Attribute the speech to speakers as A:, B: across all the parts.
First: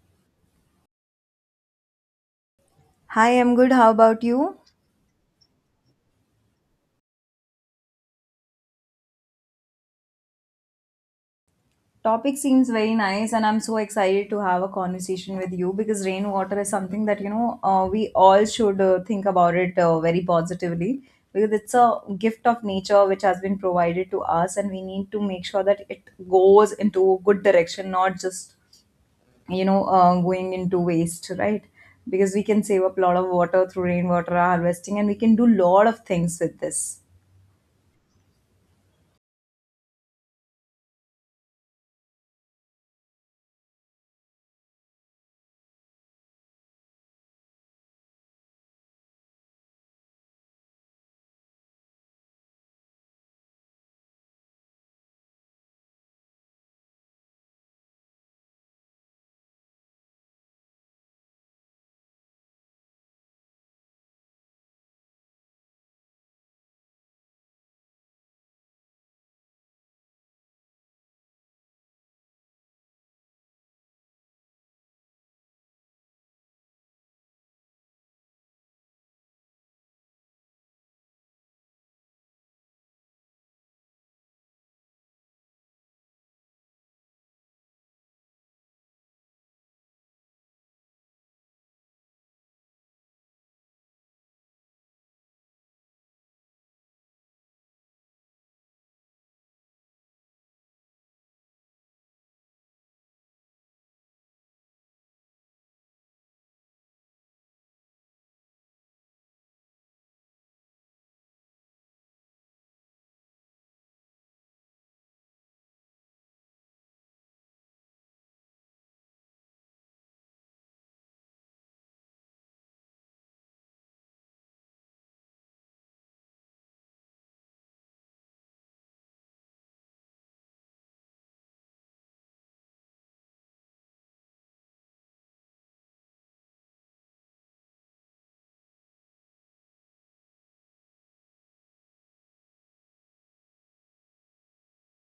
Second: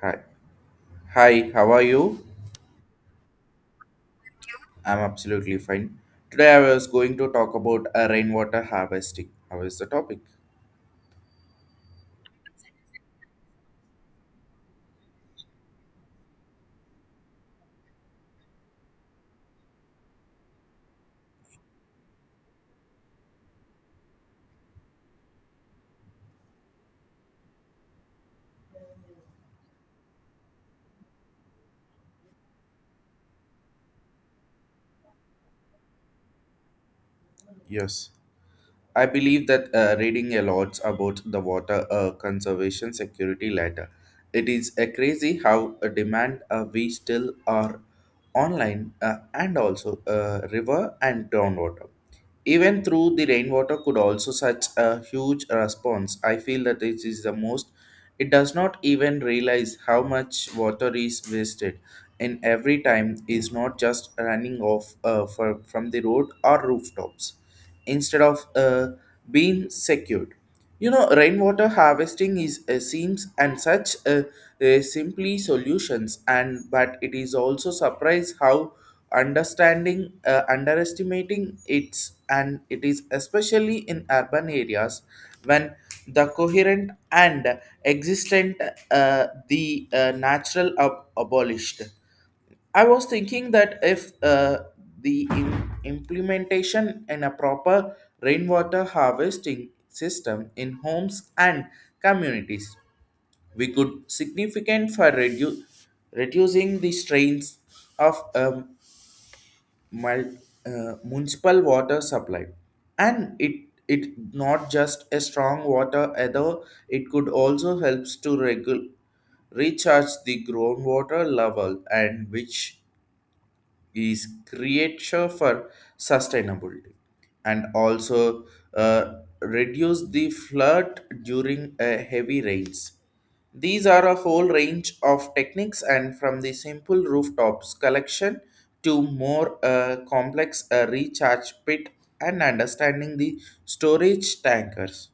A: Hi. Hi, how are you?
B: Hi, I'm good. How about you?
A: I'm absolutely fine. Today I was going to talk about rainwater harvesting. How is the topic?
B: Topic seems very nice, and I'm so excited to have a conversation with you because rainwater is something that we all should think about it very positively because it's a gift of nature which has been provided to us, and we need to make sure that it goes into a good direction, not just going into waste, right? Because we can save up a lot of water through rainwater harvesting, and we can do a lot of things with this.
A: Yes. I believe that reading a lot about the water conservation security letter. It is crazy how a demand we still are online and also river and groundwater. Even through the rainwater could also such a huge response. I feel that it is the most. It does not even realize how much water is wasted, and every time is not just running off from the road or rooftops, instead of being secured. You know, rainwater harvesting is seems and such simply solutions, and but it is also surprise how understanding underestimating its and it is especially in urban areas when the coherent and existent the natural abolished. I was thinking that if the implementation in a proper rainwater harvesting system in homes and communities we could significant for reducing the strains of mul- municipal water supply and it not just a strong water either. It could also helps to recharge the groundwater level and which is creature for sustainability and also uh, reduce the flood during heavy rains. These are a whole range of techniques, and from the simple rooftops collection to more complex recharge pit and understanding the storage tankers.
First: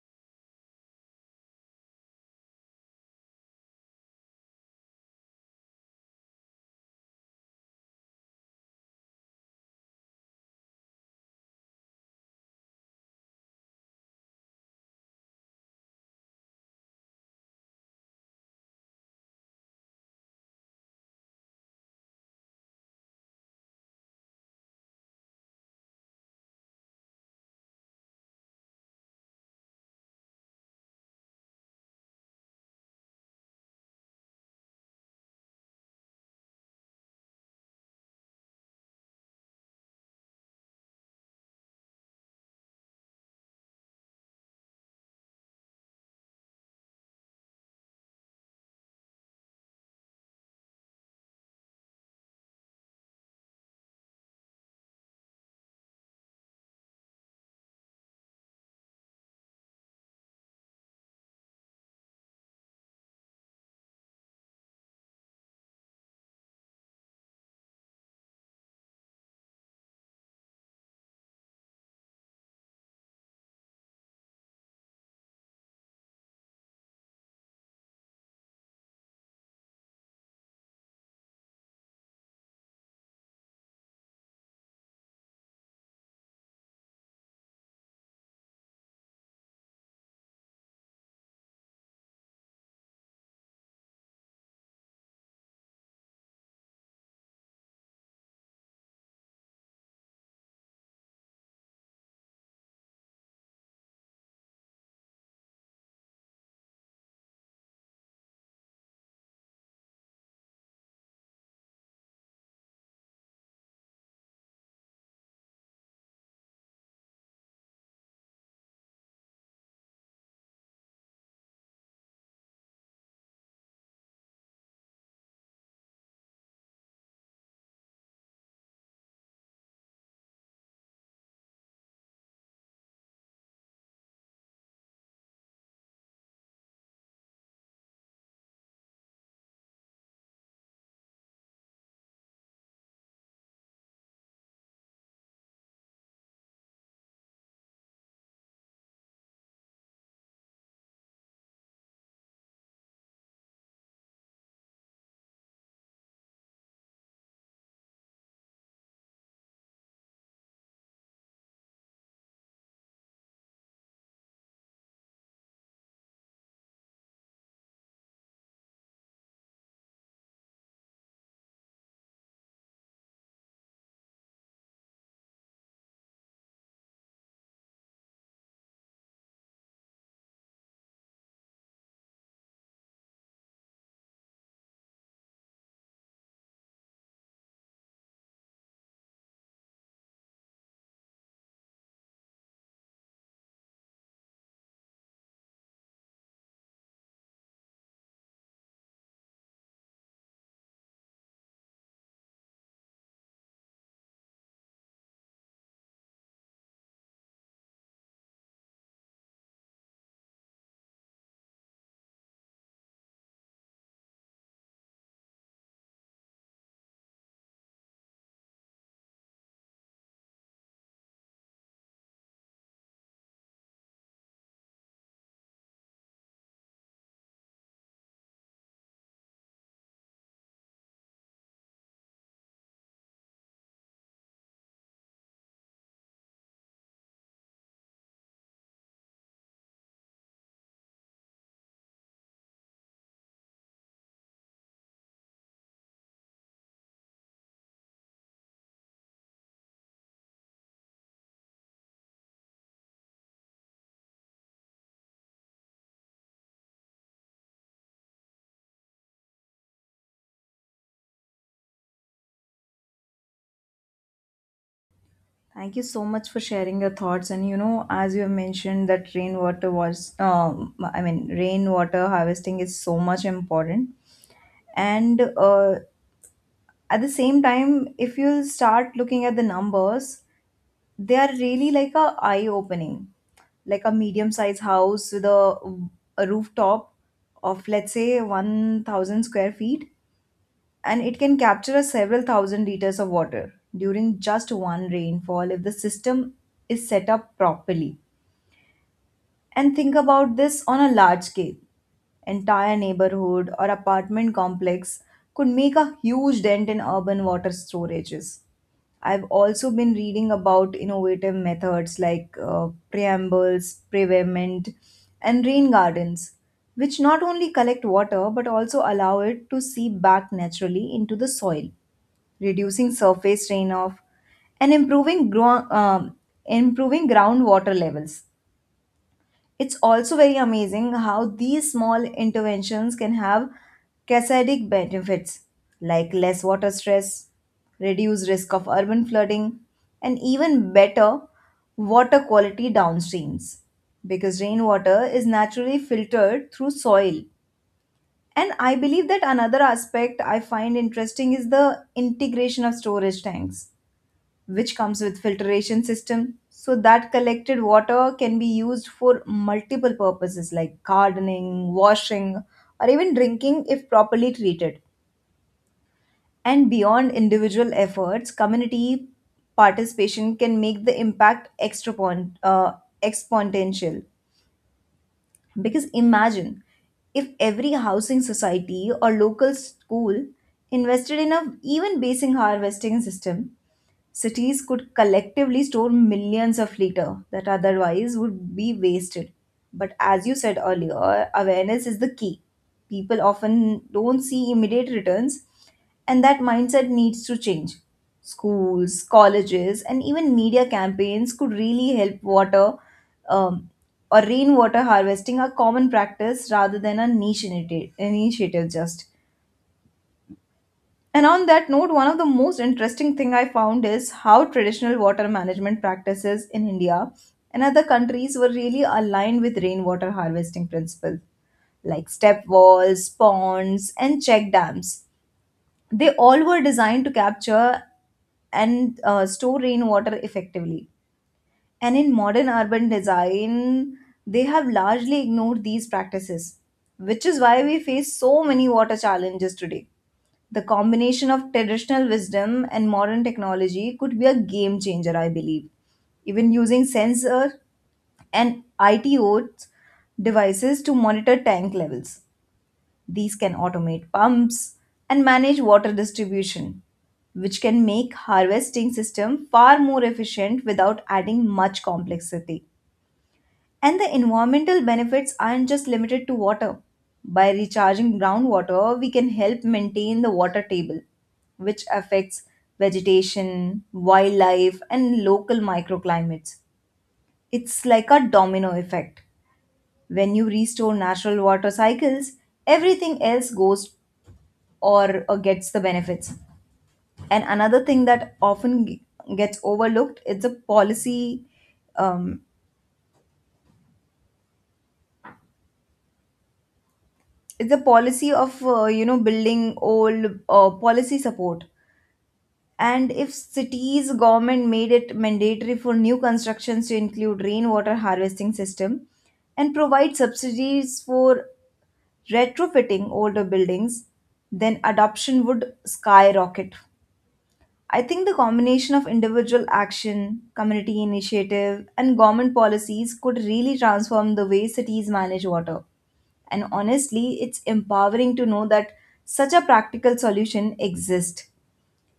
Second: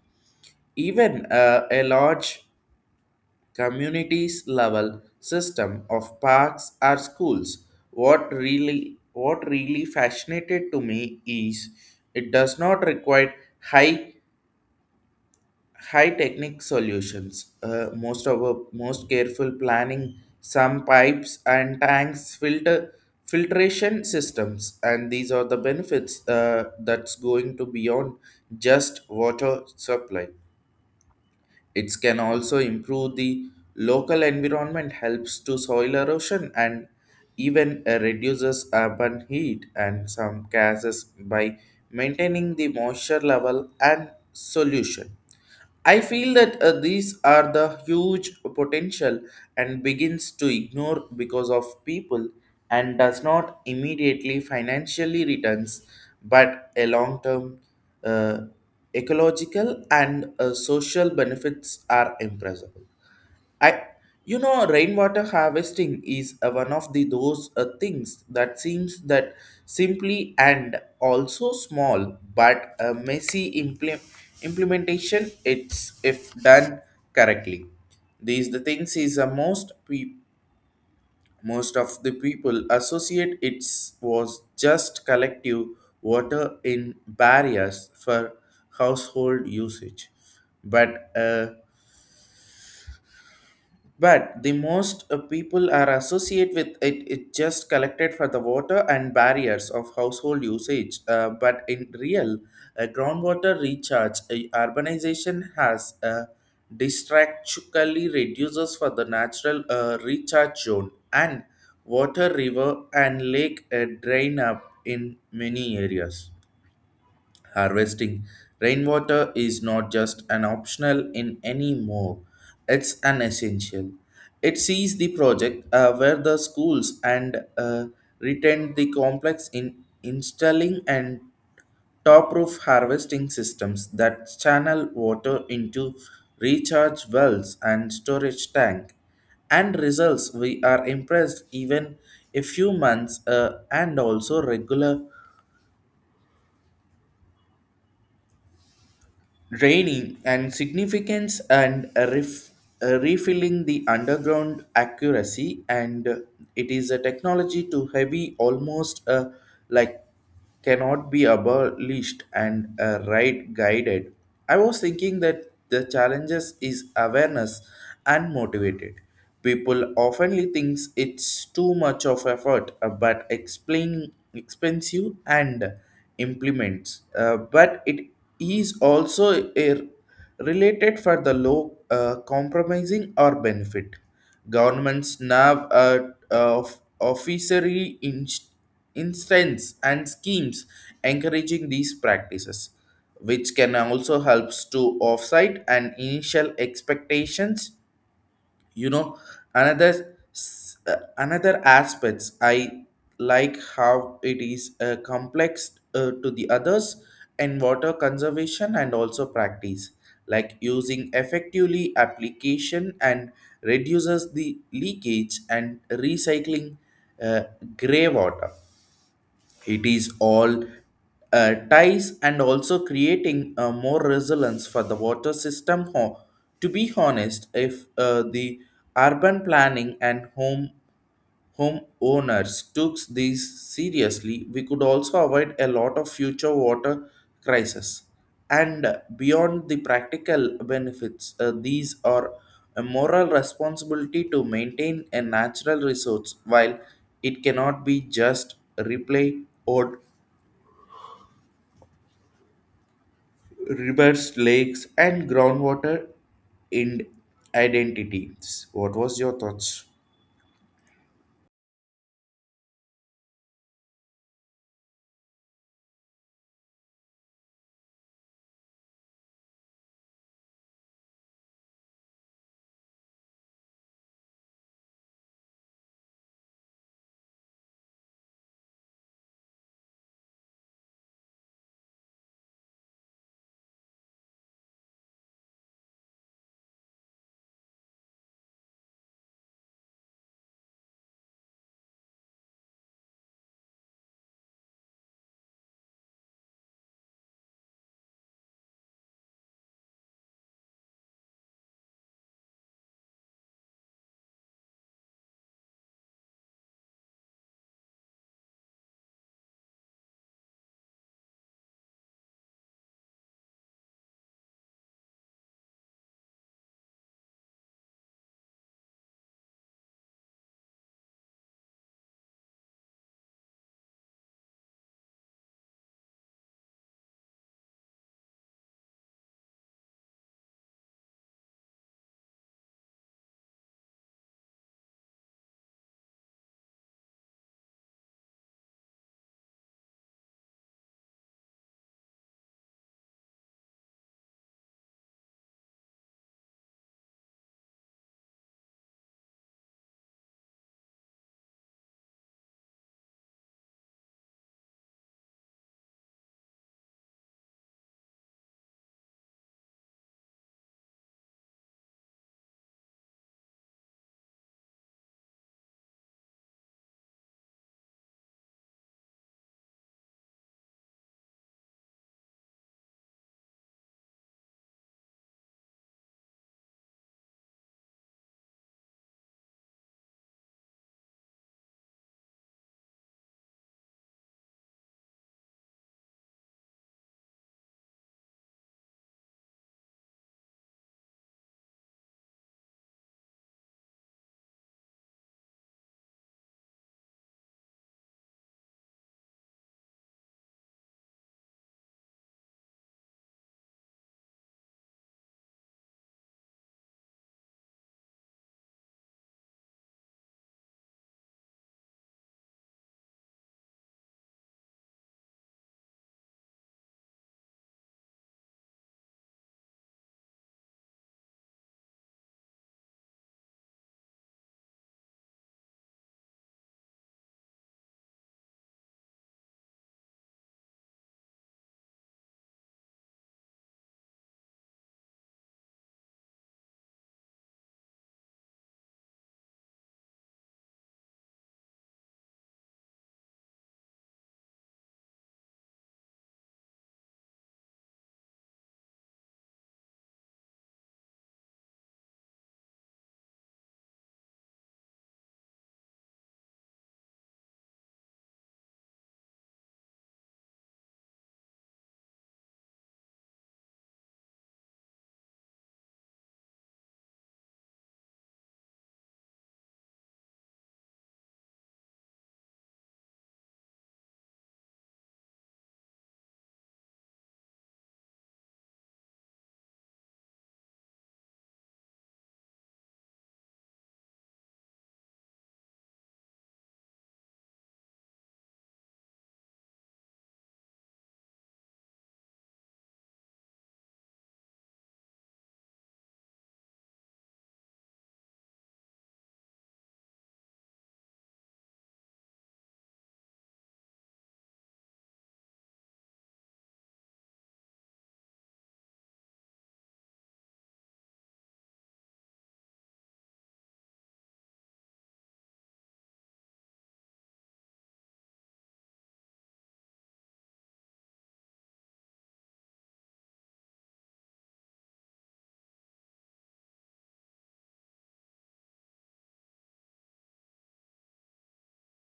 A: Even a large communities level system of parks or schools. What really fascinated to me is it does not require high high technic solutions. Most of our most careful planning, some pipes and tanks filter filtration systems and these are the benefits that's going to beyond just water supply. It can also improve the local environment, helps to soil erosion, and even reduces urban heat and some gases by maintaining the moisture level and solution. I feel that these are the huge potential and begins to ignore because of people and does not immediately financially returns but a long term uh, ecological and social benefits are impressive. I, you know, rainwater harvesting is one of the those things that seems that simply and also small, but a messy implementation. It's if done correctly. These the things is most of the people associate it was just collective water in barriers for household usage, but. Uh, but the most people are associate with it just collected for the water and barriers of household usage but in real groundwater recharge urbanization has distractually reduces for the natural recharge zone and water river and lake drain up in many areas. Harvesting rainwater is not just an optional in anymore, it's an essential. It sees the project where the schools and retained the complex in installing and top roof harvesting systems that channel water into recharge wells and storage tank and results we are impressed even a few months and also regular draining and significance and refilling the underground accuracy and it is a technology too heavy almost like cannot be abolished and right guided. I was thinking that the challenges is awareness and motivated. People often think it's too much of effort, but explain expensive and implements. But it is also a related for the low compromising or benefit. Governments now of officery instance and schemes encouraging these practices, which can also helps to offset and initial expectations. You know, another aspects I like how it is complex to the others in water conservation and also practice like using effectively application and reduces the leakage and recycling uh, gray water. It is all ties and also creating more resilience for the water system. To be honest, if the urban planning and homeowners took these seriously, we could also avoid a lot of future water crises. And beyond the practical benefits, these are a moral responsibility to maintain a natural resource while it cannot be just replay or rivers, lakes, and groundwater in identities. What was your thoughts?
B: Thank you so much for sharing your thoughts. And you know, as you have mentioned, that rainwater was, I mean, rainwater harvesting is so much important. And At the same time, if you start looking at the numbers, they are really like a eye opening, like a medium sized house with a rooftop of let's say 1,000 square feet and it can capture a several thousand liters of water during just one rainfall if the system is set up properly. And think about this on a large scale. Entire neighborhood or apartment complex could make a huge dent in urban water storages. I've also been reading about innovative methods like preambles, prevement, and rain gardens, which not only collect water but also allow it to seep back naturally into the soil reducing surface runoff, and improving groundwater levels. It's also very amazing how these small interventions can have cascading benefits like less water stress, reduced risk of urban flooding, and even better water quality downstreams because rainwater is naturally filtered through soil. And I believe that another aspect I find interesting is the integration of storage tanks which comes with filtration system so that collected water can be used for multiple purposes like gardening washing or even drinking if properly treated. And beyond individual efforts, community participation can make the impact exponential, because imagine if every housing society or local school invested in a even basic harvesting system. Cities could collectively store millions of liters that otherwise would be wasted. But as you said earlier, awareness is the key. People often don't see immediate returns, and that mindset needs to change. Schools, colleges, and even media campaigns could really help water um, or rainwater harvesting a common practice rather than a niche initiative just. And on that note, one of the most interesting thing I found is how traditional water management practices in India and other countries were really aligned with rainwater harvesting principles like step walls, ponds, and check dams. They all were designed to capture and store rainwater effectively. And in modern urban design, they have largely ignored these practices, which is why we face so many water challenges today. The combination of traditional wisdom and modern technology could be a game changer, I believe. Even using sensor and ITO devices to monitor tank levels. These can automate pumps and manage water distribution, which can make harvesting system far more efficient without adding much complexity. And the environmental benefits aren't just limited to water. By recharging groundwater, we can help maintain the water table, which affects vegetation, wildlife, and local microclimates. It's like a domino effect. When you restore natural water cycles, everything else goes or gets the benefits. And another thing that often gets overlooked, it's a um, policy of building old policy support. And if cities government made it mandatory for new constructions to include rainwater harvesting system and provide subsidies for retrofitting older buildings, then adoption would skyrocket. I think the combination of individual action, community initiative, and government policies could really transform the way cities manage water. And honestly, it's empowering to know that such a practical solution exists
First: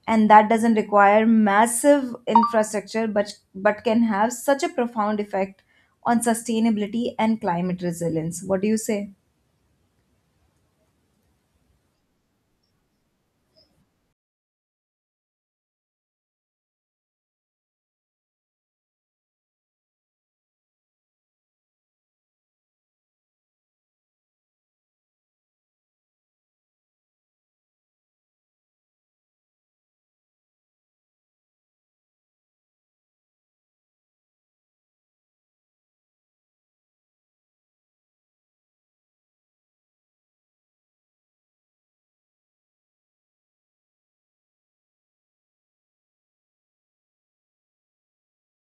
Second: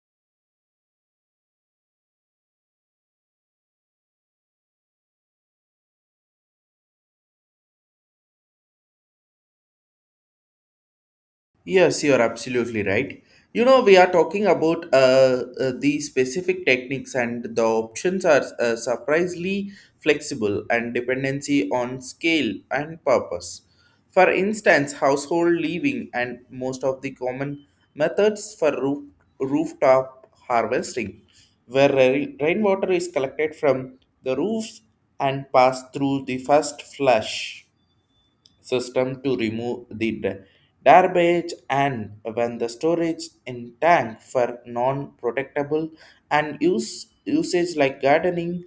B: and that doesn't require massive infrastructure but can have such a profound effect on sustainability and climate resilience. What do you say?
A: Yes, you're absolutely right. You know, we are talking about the specific techniques, and the options are surprisingly flexible and dependency on scale and purpose. For instance, household living and most of the common methods for rooftop harvesting, where rainwater is collected from the roofs and passed through the first flush system to remove the garbage and when the storage in tank for non-protectable and use usage like gardening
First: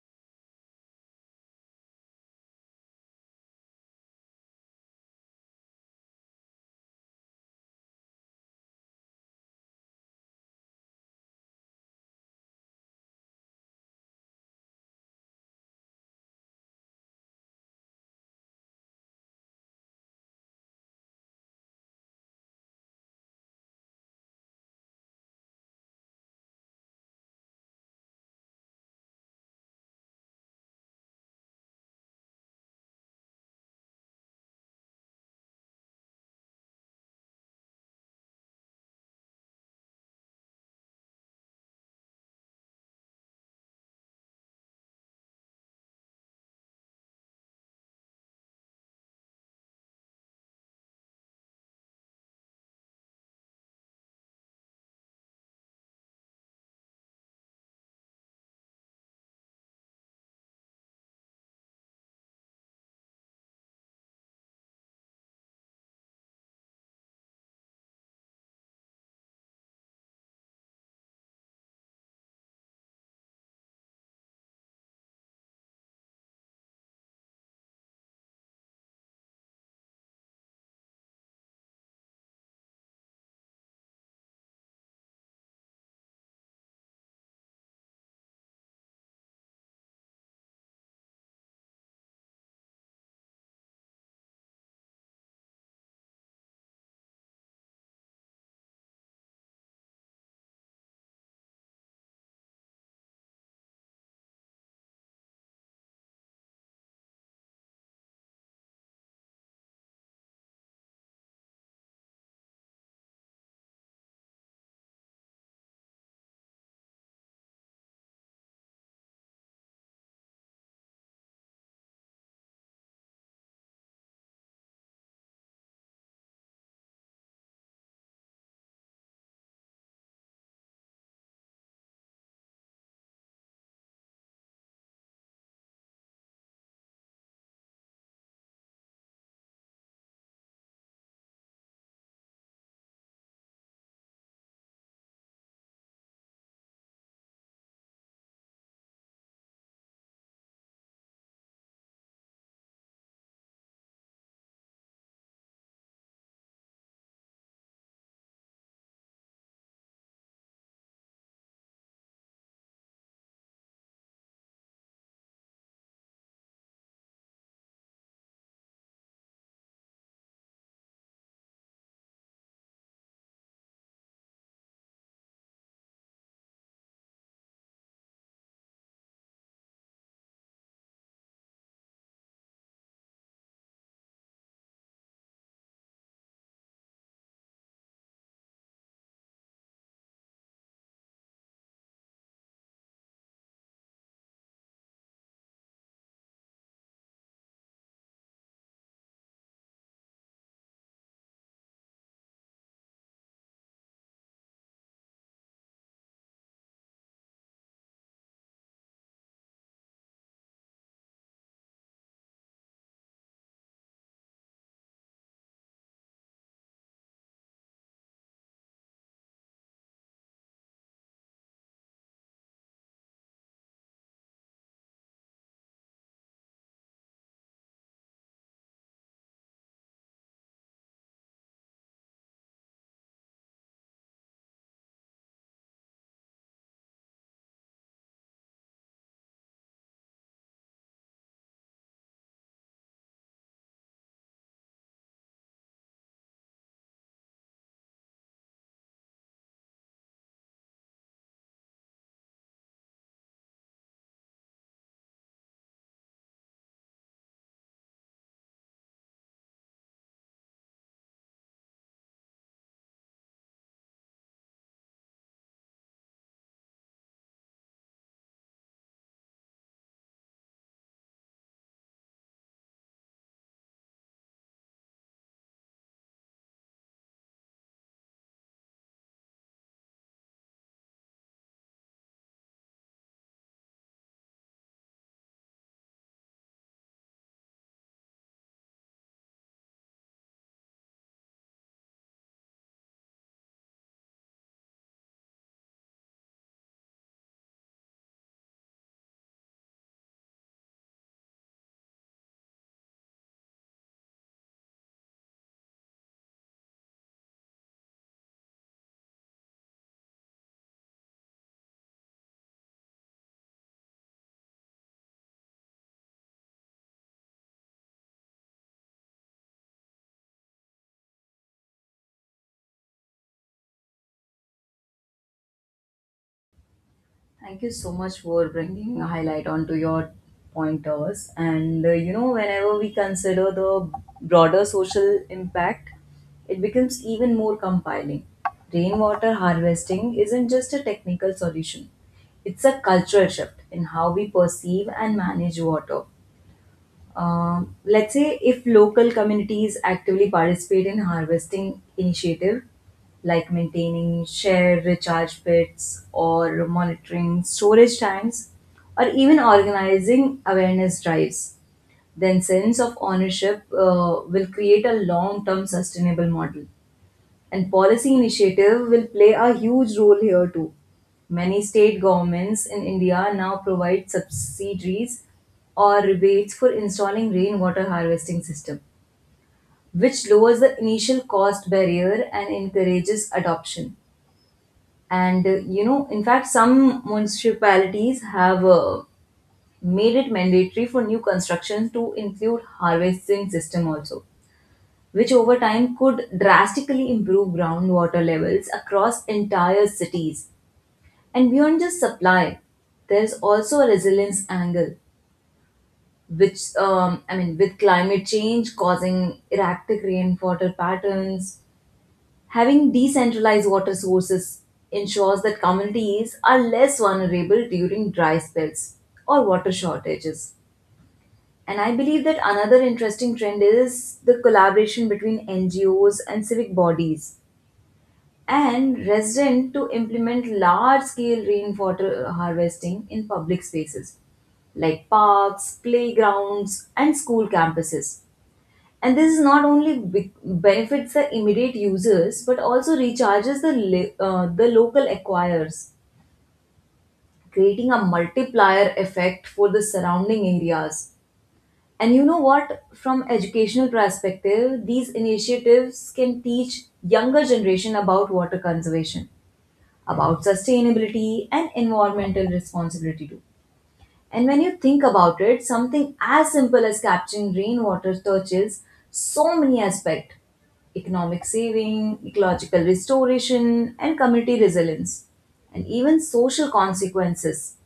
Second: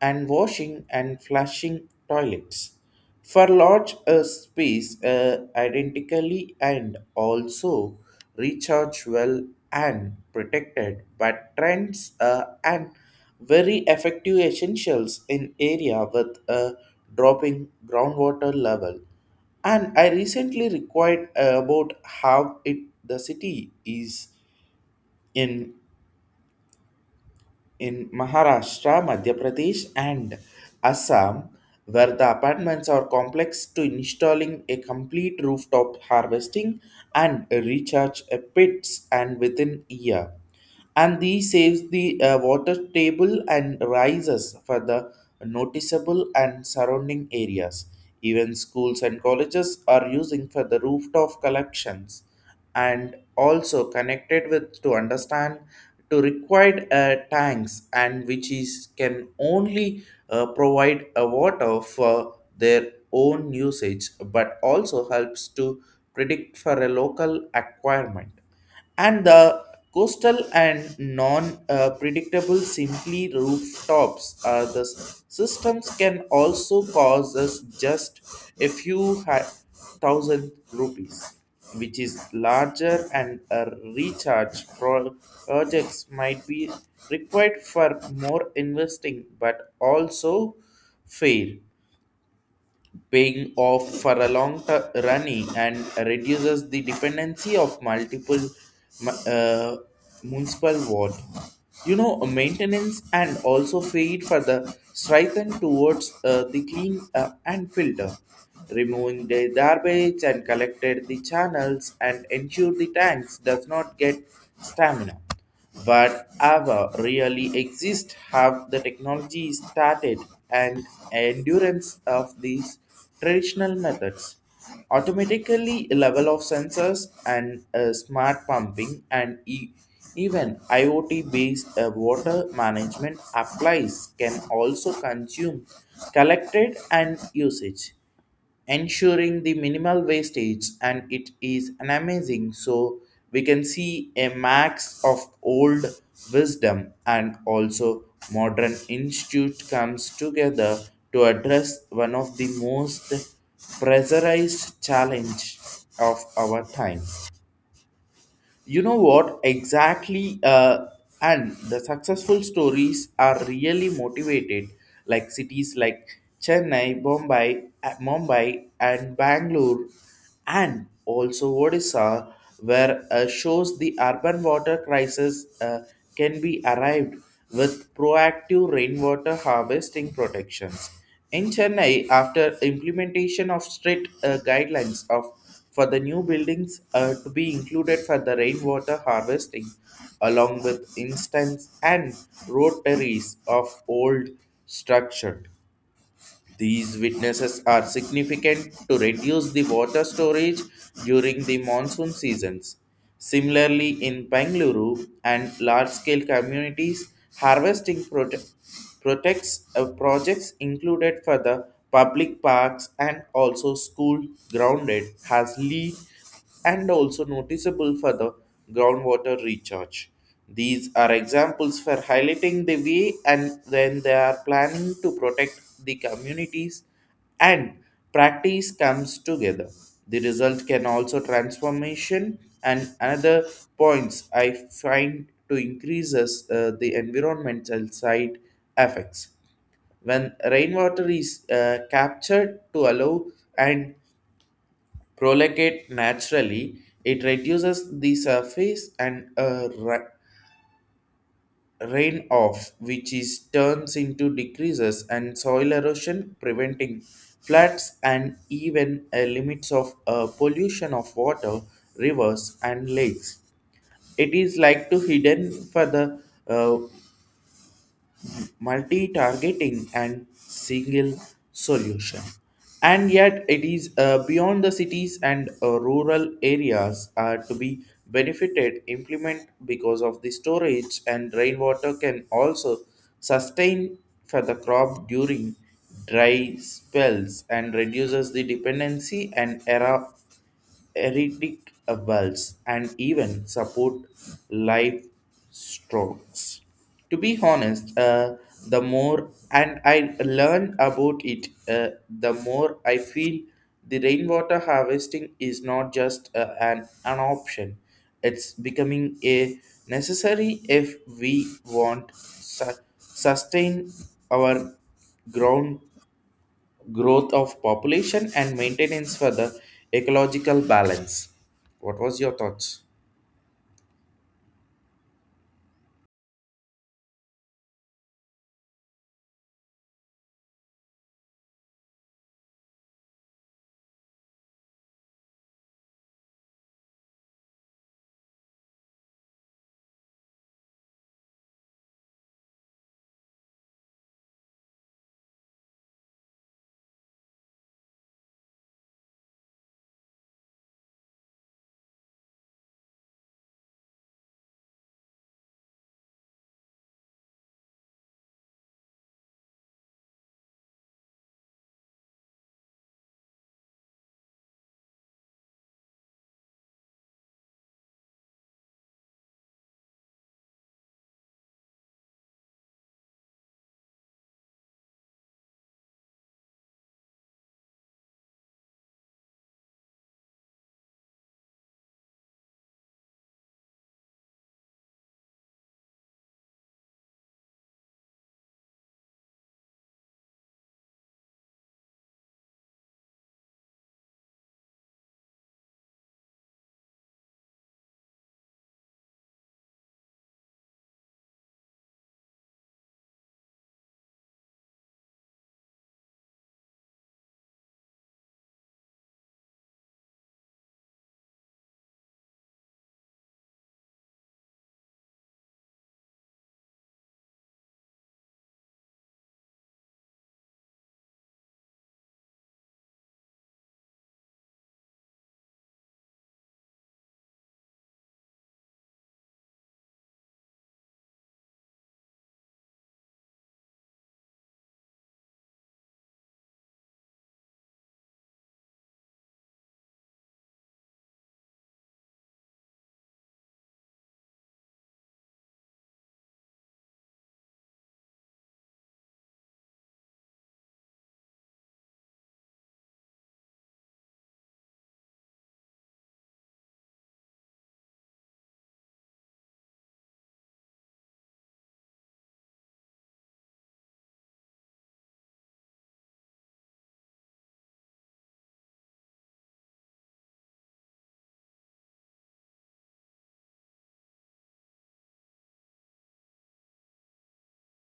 A: and washing and flushing toilets for large space identically and also recharge well and protected but trends and very effective essentials in area with a dropping groundwater level. And I recently required about how it the city is in in Maharashtra, Madhya Pradesh, and Assam, where the apartments are complex to installing a complete rooftop harvesting and recharge pits and within a year. And these saves the water table and rises for the noticeable and surrounding areas. Even schools and colleges are using for the rooftop collections and also connected with to understand to required tanks and which is can only provide a water for their own usage but also helps to predict for a local acquirement and the coastal and non-predictable simply rooftops are the systems can also cause us just a few thousand rupees which is larger and a recharge projects might be required for more investing but also fair paying off for a long running and reduces the dependency of multiple mu- uh, municipal ward. You know, maintenance and also feed for the strengthen towards the clean and filter, removing the garbage and collected the channels and ensure the tanks does not get stamina but ever really exist have the technology started and endurance of these traditional methods automatically level of sensors and smart pumping and even IoT based water management applies can also consume collected and usage ensuring the minimal wastage and it is an amazing. So we can see a max of old wisdom and also modern institute comes together to address one of the most pressurized challenge of our time. You know what exactly and the successful stories are really motivated, like cities like Chennai, Bombay, Mumbai and Bangalore and also Odisha, where shows the urban water crisis can be arrived with proactive rainwater harvesting protections. In Chennai, after implementation of strict guidelines of for the new buildings to be included for the rainwater harvesting, along with instance and rotaries of old structure, these witnesses are significant to reduce the water storage during the monsoon seasons. Similarly, in Bengaluru and large-scale communities, harvesting protects projects included for the public parks and also school grounded has lead and also noticeable for the groundwater recharge. These are examples for highlighting the way and when they are planning to protect the communities and practice comes together. The result can also transformation. And another points I find to increases the environmental side effects. When rainwater is captured to allow and prolongate naturally, it reduces the surface and rain off, which is turns into decreases and soil erosion, preventing floods and even limits of pollution of water, rivers and lakes. It is like to hidden for the uh, multi-targeting and single solution. And yet it is beyond the cities and rural areas are to be benefited implement because of the storage and rainwater can also sustain for the crop during dry spells and reduces the dependency and era ridiculous and even support live strokes. To be honest, the more and I learn about it, the more I feel the rainwater harvesting is not just an option. It's becoming a necessary if we want sustain our ground growth of population and maintenance for the ecological balance. What was your thoughts?
B: Thank you so much for bringing a highlight onto your pointers. And You know, whenever we consider the broader social impact, it becomes even more compelling. Rainwater harvesting isn't just a technical solution, it's a cultural shift in how we perceive and manage water. Let's say if local communities actively participate in harvesting initiative like maintaining shared recharge pits or monitoring storage tanks or even organizing awareness drives, then sense of ownership will create a long-term sustainable model, and policy initiative will play a huge role here too. Many state governments in India now provide subsidies or rebates for installing rainwater harvesting system, which lowers the initial cost barrier and encourages adoption. And You know, in fact, some municipalities have made it mandatory for new construction to include harvesting system also, which over time could drastically improve groundwater levels across entire cities. And beyond just supply, there's also a resilience angle, with climate change causing erratic rainwater patterns, having decentralized water sources ensures that communities are less vulnerable during dry spells or water shortages. And I believe that another interesting trend is the collaboration between NGOs and civic bodies and resident to implement large scale rainwater harvesting in public spaces like parks, playgrounds, and school campuses. And this is not only benefits the immediate users but also recharges the local acquirers, creating a multiplier effect for the surrounding areas. And you know what? From educational perspective, these initiatives can teach younger generation about water conservation, about sustainability and environmental responsibility too. And when you think about it, something as simple as capturing rainwater touches so many aspects: economic saving, ecological restoration, and community resilience, and even social consequences.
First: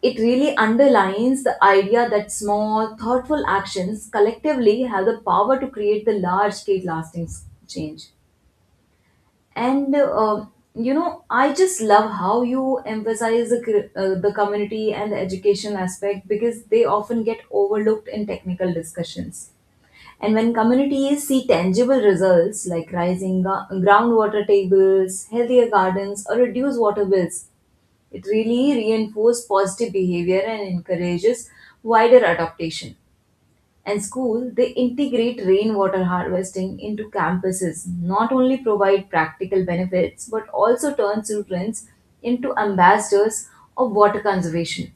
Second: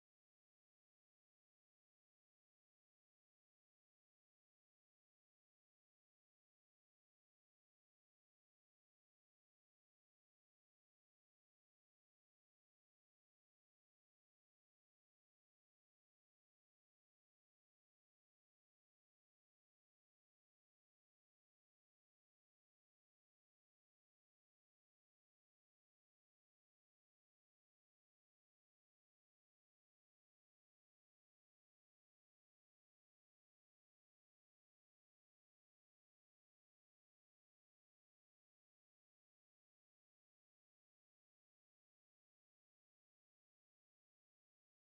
B: It really underlines the idea that small, thoughtful actions collectively have the power to create the large scale lasting change. And You know, I just love how you emphasize the community and the education aspect because they often get overlooked in technical discussions. And when communities see tangible results like rising groundwater tables, healthier gardens, or reduced water bills, it really reinforces positive behavior and encourages wider adaptation. And school they integrate rainwater harvesting into campuses not only provide practical benefits but also turn students into ambassadors of water conservation,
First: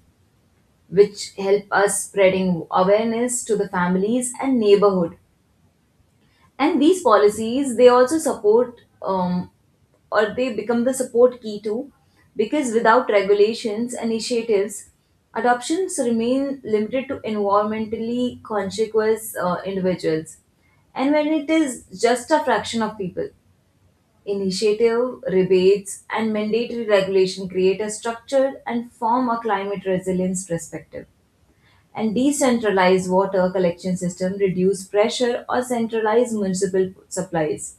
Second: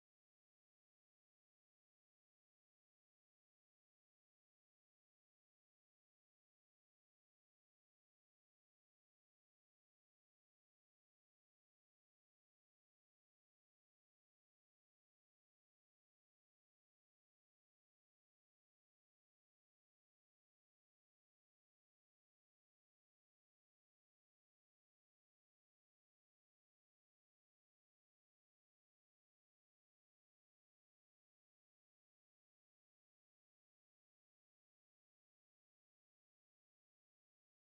B: which help us spreading awareness to the families and neighborhood. And these policies, they also support or they become the support key too, because without regulations initiatives, adoptions remain limited to environmentally conscious individuals. And when it is just a fraction of people, initiative rebates and mandatory regulation create a structured and form a climate resilience perspective. And decentralized water collection system reduce pressure or centralize municipal supplies,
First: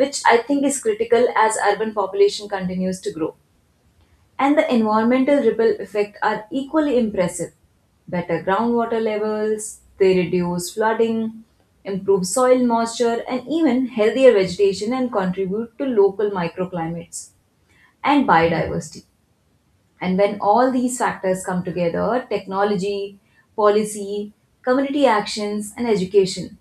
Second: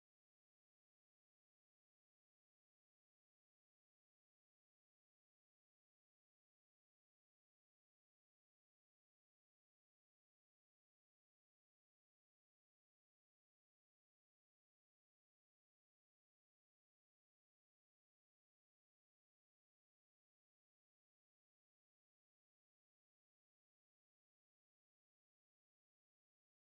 B: which I think is critical as urban population continues to grow. And the environmental ripple effect are equally impressive: better groundwater levels, they reduce flooding, improve soil moisture and even healthier vegetation and contribute to local microclimates and biodiversity. And when all these factors come together, technology, policy, community actions, and education,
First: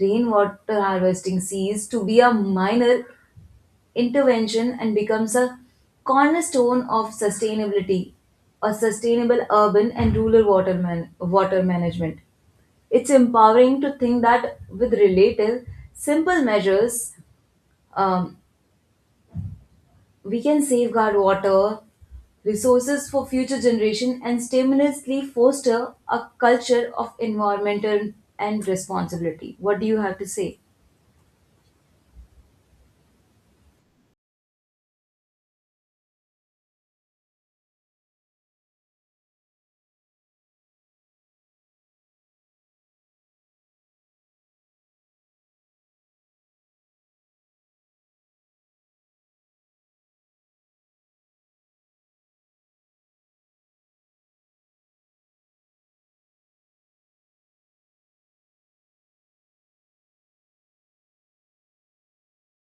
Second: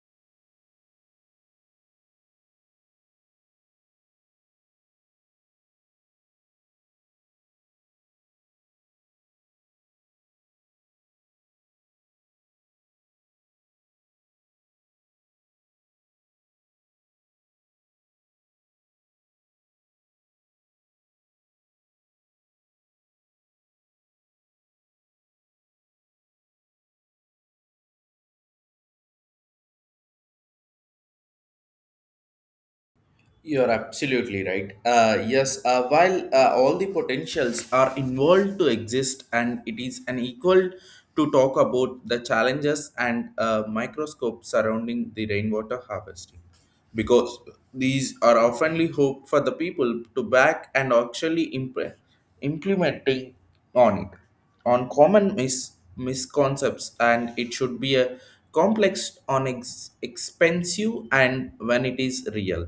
B: rainwater harvesting ceases to be a minor intervention and becomes a cornerstone of sustainability, a sustainable urban and rural water management. It's empowering to think that with relative simple measures, um, we can safeguard water resources for future generation and stimulously foster a culture of environmental and responsibility. What do you have to say?
A: You're absolutely right. Yes, while all the potentials are involved to exist, and it is unequal to talk about the challenges and microscope surrounding the rainwater harvesting, because these are oftenly hope for the people to back and actually implementing on it. On common misconceptions and it should be a complex on expensive and when it is real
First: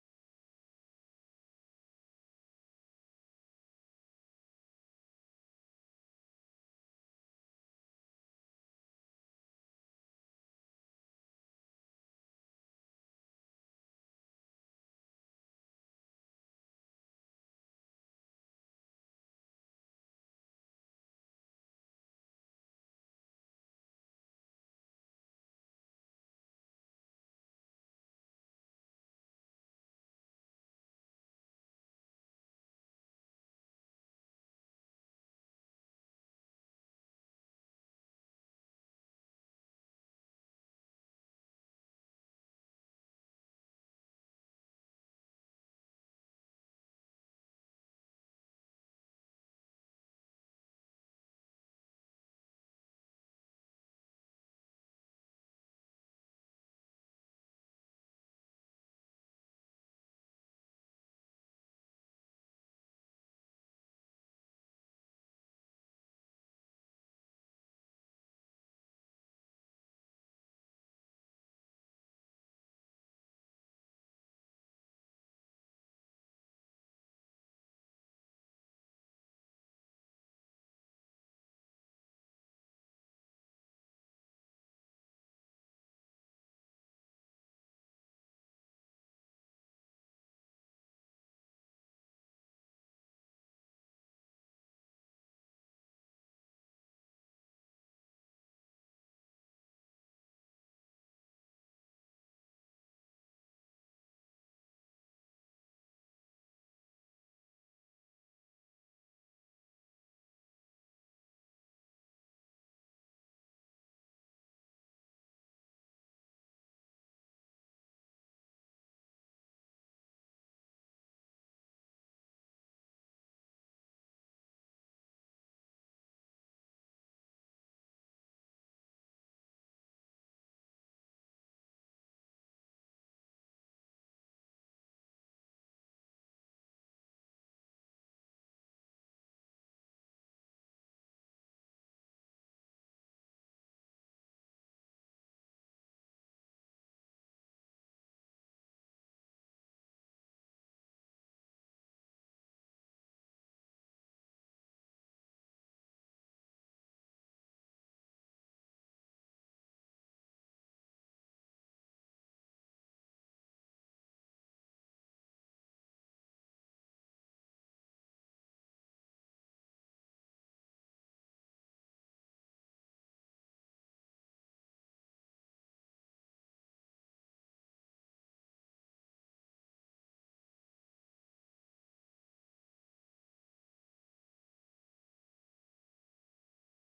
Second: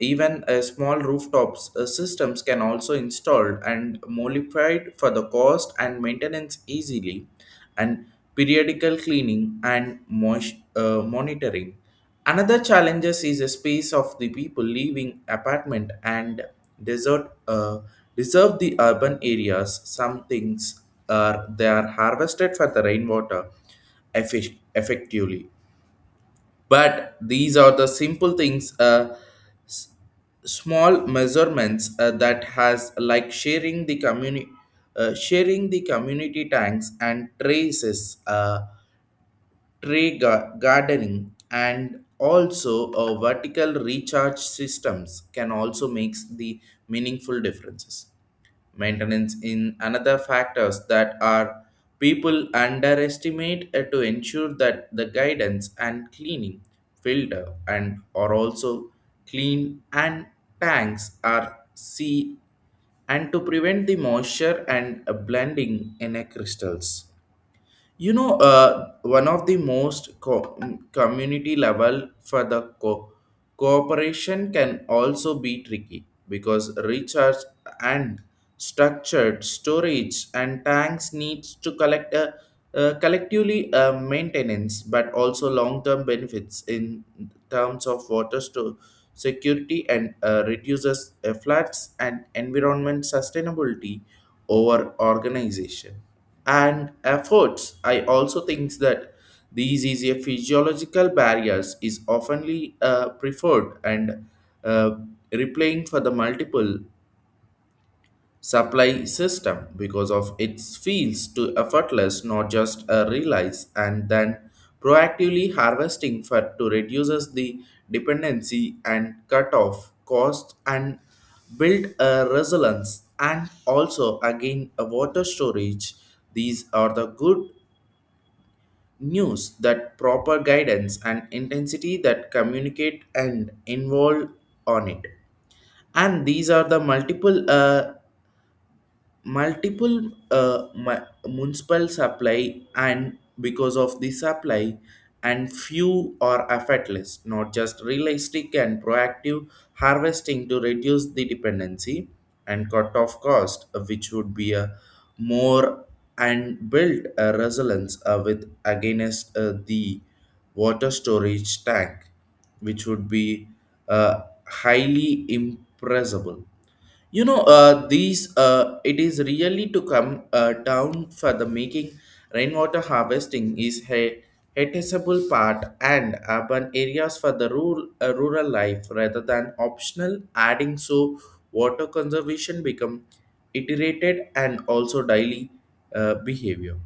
A: even a small rooftops systems can also installed and modified for the cost and maintenance easily and periodical cleaning and monitoring. Another challenges is the space of the people leaving apartment and desert deserve the urban areas. Some things are they are harvested for the rainwater effectively. But these are the simple things, s- small measurements that has like sharing the community tanks and traces. Tree gardening and also a vertical recharge systems can also makes the meaningful differences maintenance in another factors that are people underestimate to ensure that the guidance and cleaning filter and are also clean and tanks are see and to prevent the moisture and blending in a crystals one of the community level for the cooperation can also be tricky because research and structured storage and tanks needs to collect collectively maintenance but also long-term benefits in terms of water store security and reduces floods and environment sustainability over organization and efforts. I also think that these easier physiological barriers is oftenly preferred and uh, replying for the multiple supply system because of its feels to effortless not just a realize and then proactively harvesting for to reduces the dependency and cut off cost and build a resilience and also again a water storage. These are the good news that proper guidance and intensity that communicate and involve on it, and these are the municipal supply and because of the supply and few are effortless not just realistic and proactive harvesting to reduce the dependency and cut off cost, which would be a more, and build a resilience with against the water storage tank, which would be uh, highly impressible. You know uh, these uh, it is really to come down for the making rainwater harvesting is a noticeable part and urban areas for the rural life rather than optional adding, so water conservation become iterated and also daily behavior.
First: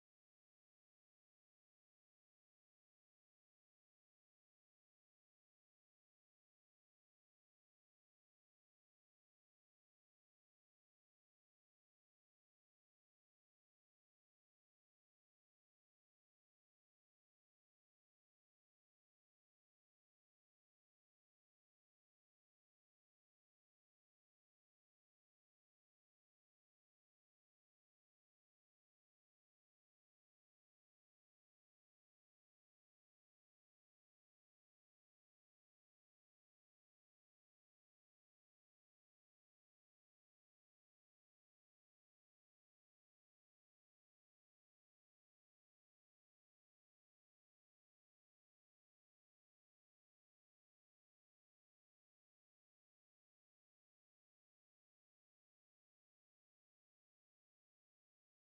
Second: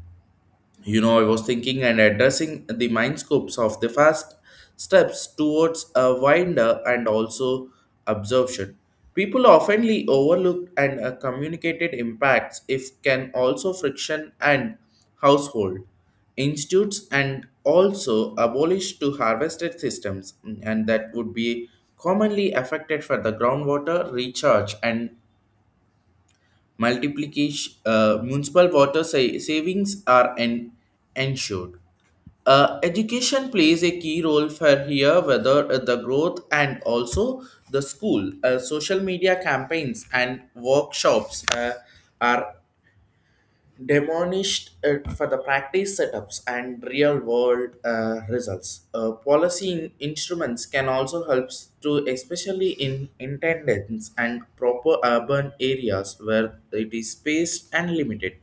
A: You know, I was thinking and addressing the mind scopes of the fast steps towards a winder and also absorption. People oftenly overlook and communicated impacts if can also friction and household institutes and also abolished to harvested systems, and that would be commonly affected for the groundwater recharge and multiplication. Municipal water savings are ensured. Education plays a key role for here, whether the growth and also the school. Social media campaigns and workshops are demonished it for the practice setups and real world results. Policy instruments can also help to, especially in intendants and proper urban areas where it is spaced and limited.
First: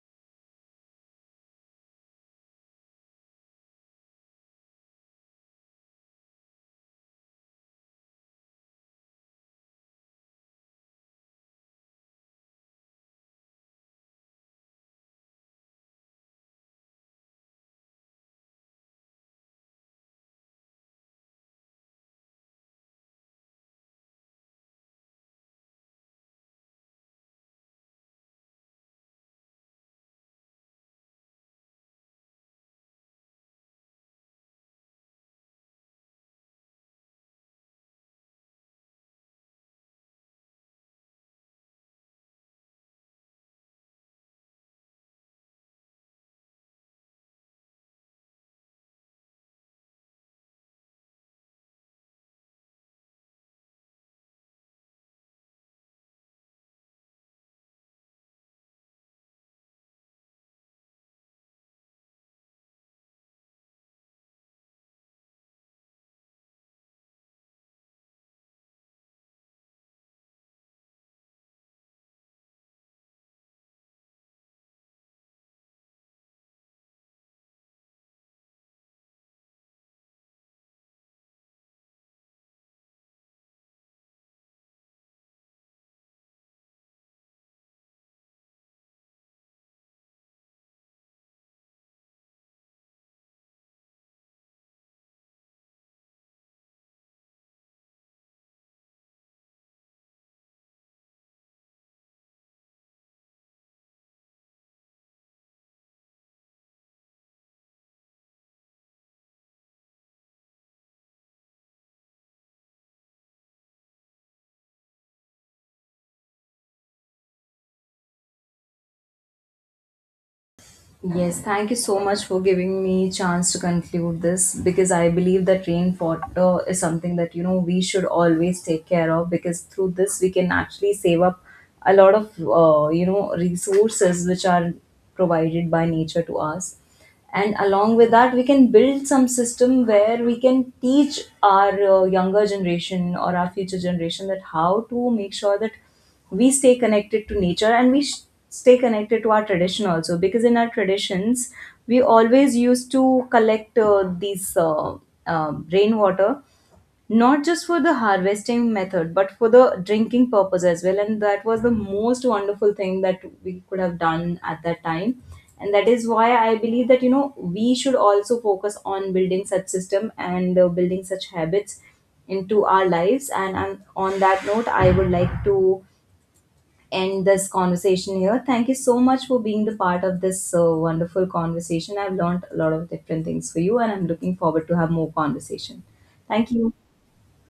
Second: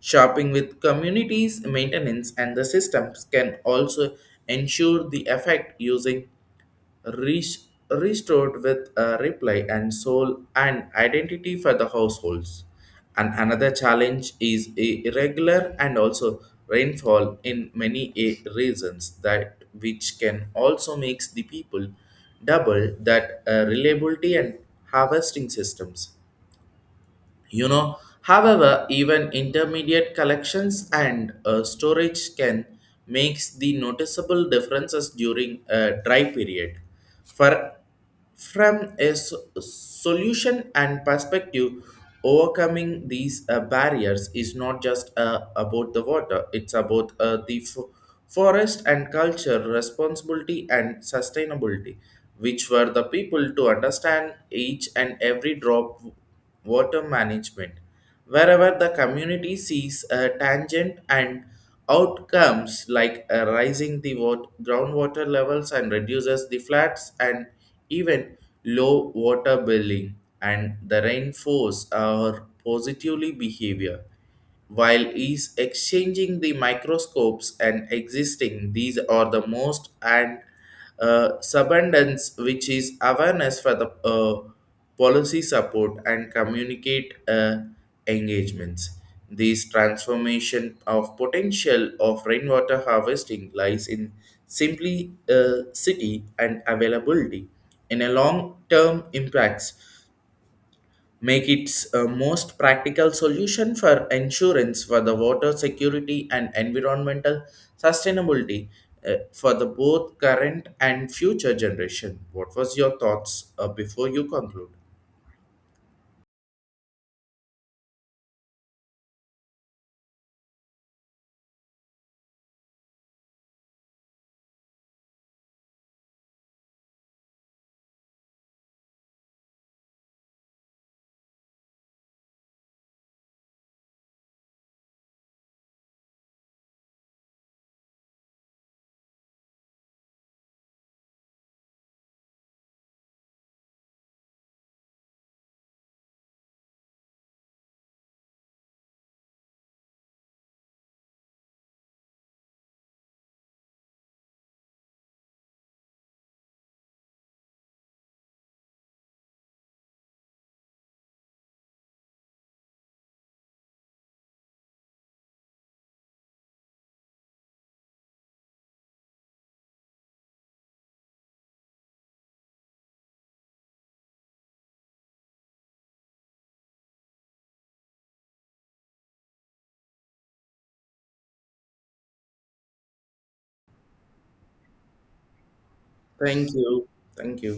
A: Shopping with communities, maintenance, and the systems can also ensure the effect using re- restored with a reply and soul and identity for the households. And another challenge is irregular and also rainfall in many regions that which can also makes the people double that reliability and harvesting systems. You know, however, even intermediate collections and storage can makes the noticeable differences during a dry period for, from a solution and perspective, overcoming these barriers is not just about the water, it's about forest and culture responsibility and sustainability, which were the people to understand each and every drop water management, wherever the community sees a tangent and outcomes like rising the groundwater levels and reduces the floods and even low water billing and the rainfalls are positively behavior. While is exchanging the microscopes and existing, these are the most and subundance, which is awareness for the policy support and communicate engagements. This transformation of potential of rainwater harvesting lies in simply city and availability in a long-term impacts make its a most practical solution for insurance for the water security and environmental sustainability for the both current and future generation. What was your thoughts before you conclude?
B: Yes, thank you so much for giving me chance to conclude this because I believe that rainwater is something that you know we should always take care of, because through this we can actually save up a lot of resources which are provided by nature to us. And along with that, we can build some system where we can teach our younger generation or our future generation that how to make sure that we stay connected to nature and stay connected to our tradition also, because in our traditions we always used to collect these rainwater, not just for the harvesting method but for the drinking purpose as well. And that was the most wonderful thing that we could have done at that time. And that is why I believe that you know we should also focus on building such system and building such habits into our lives. And on that note, I would like to end this conversation here. Thank you so much for being the part of this wonderful conversation. I've learned a lot of different things for you, and I'm looking forward to have more conversation. Thank
A: Thank
B: you.
A: you. Thank you.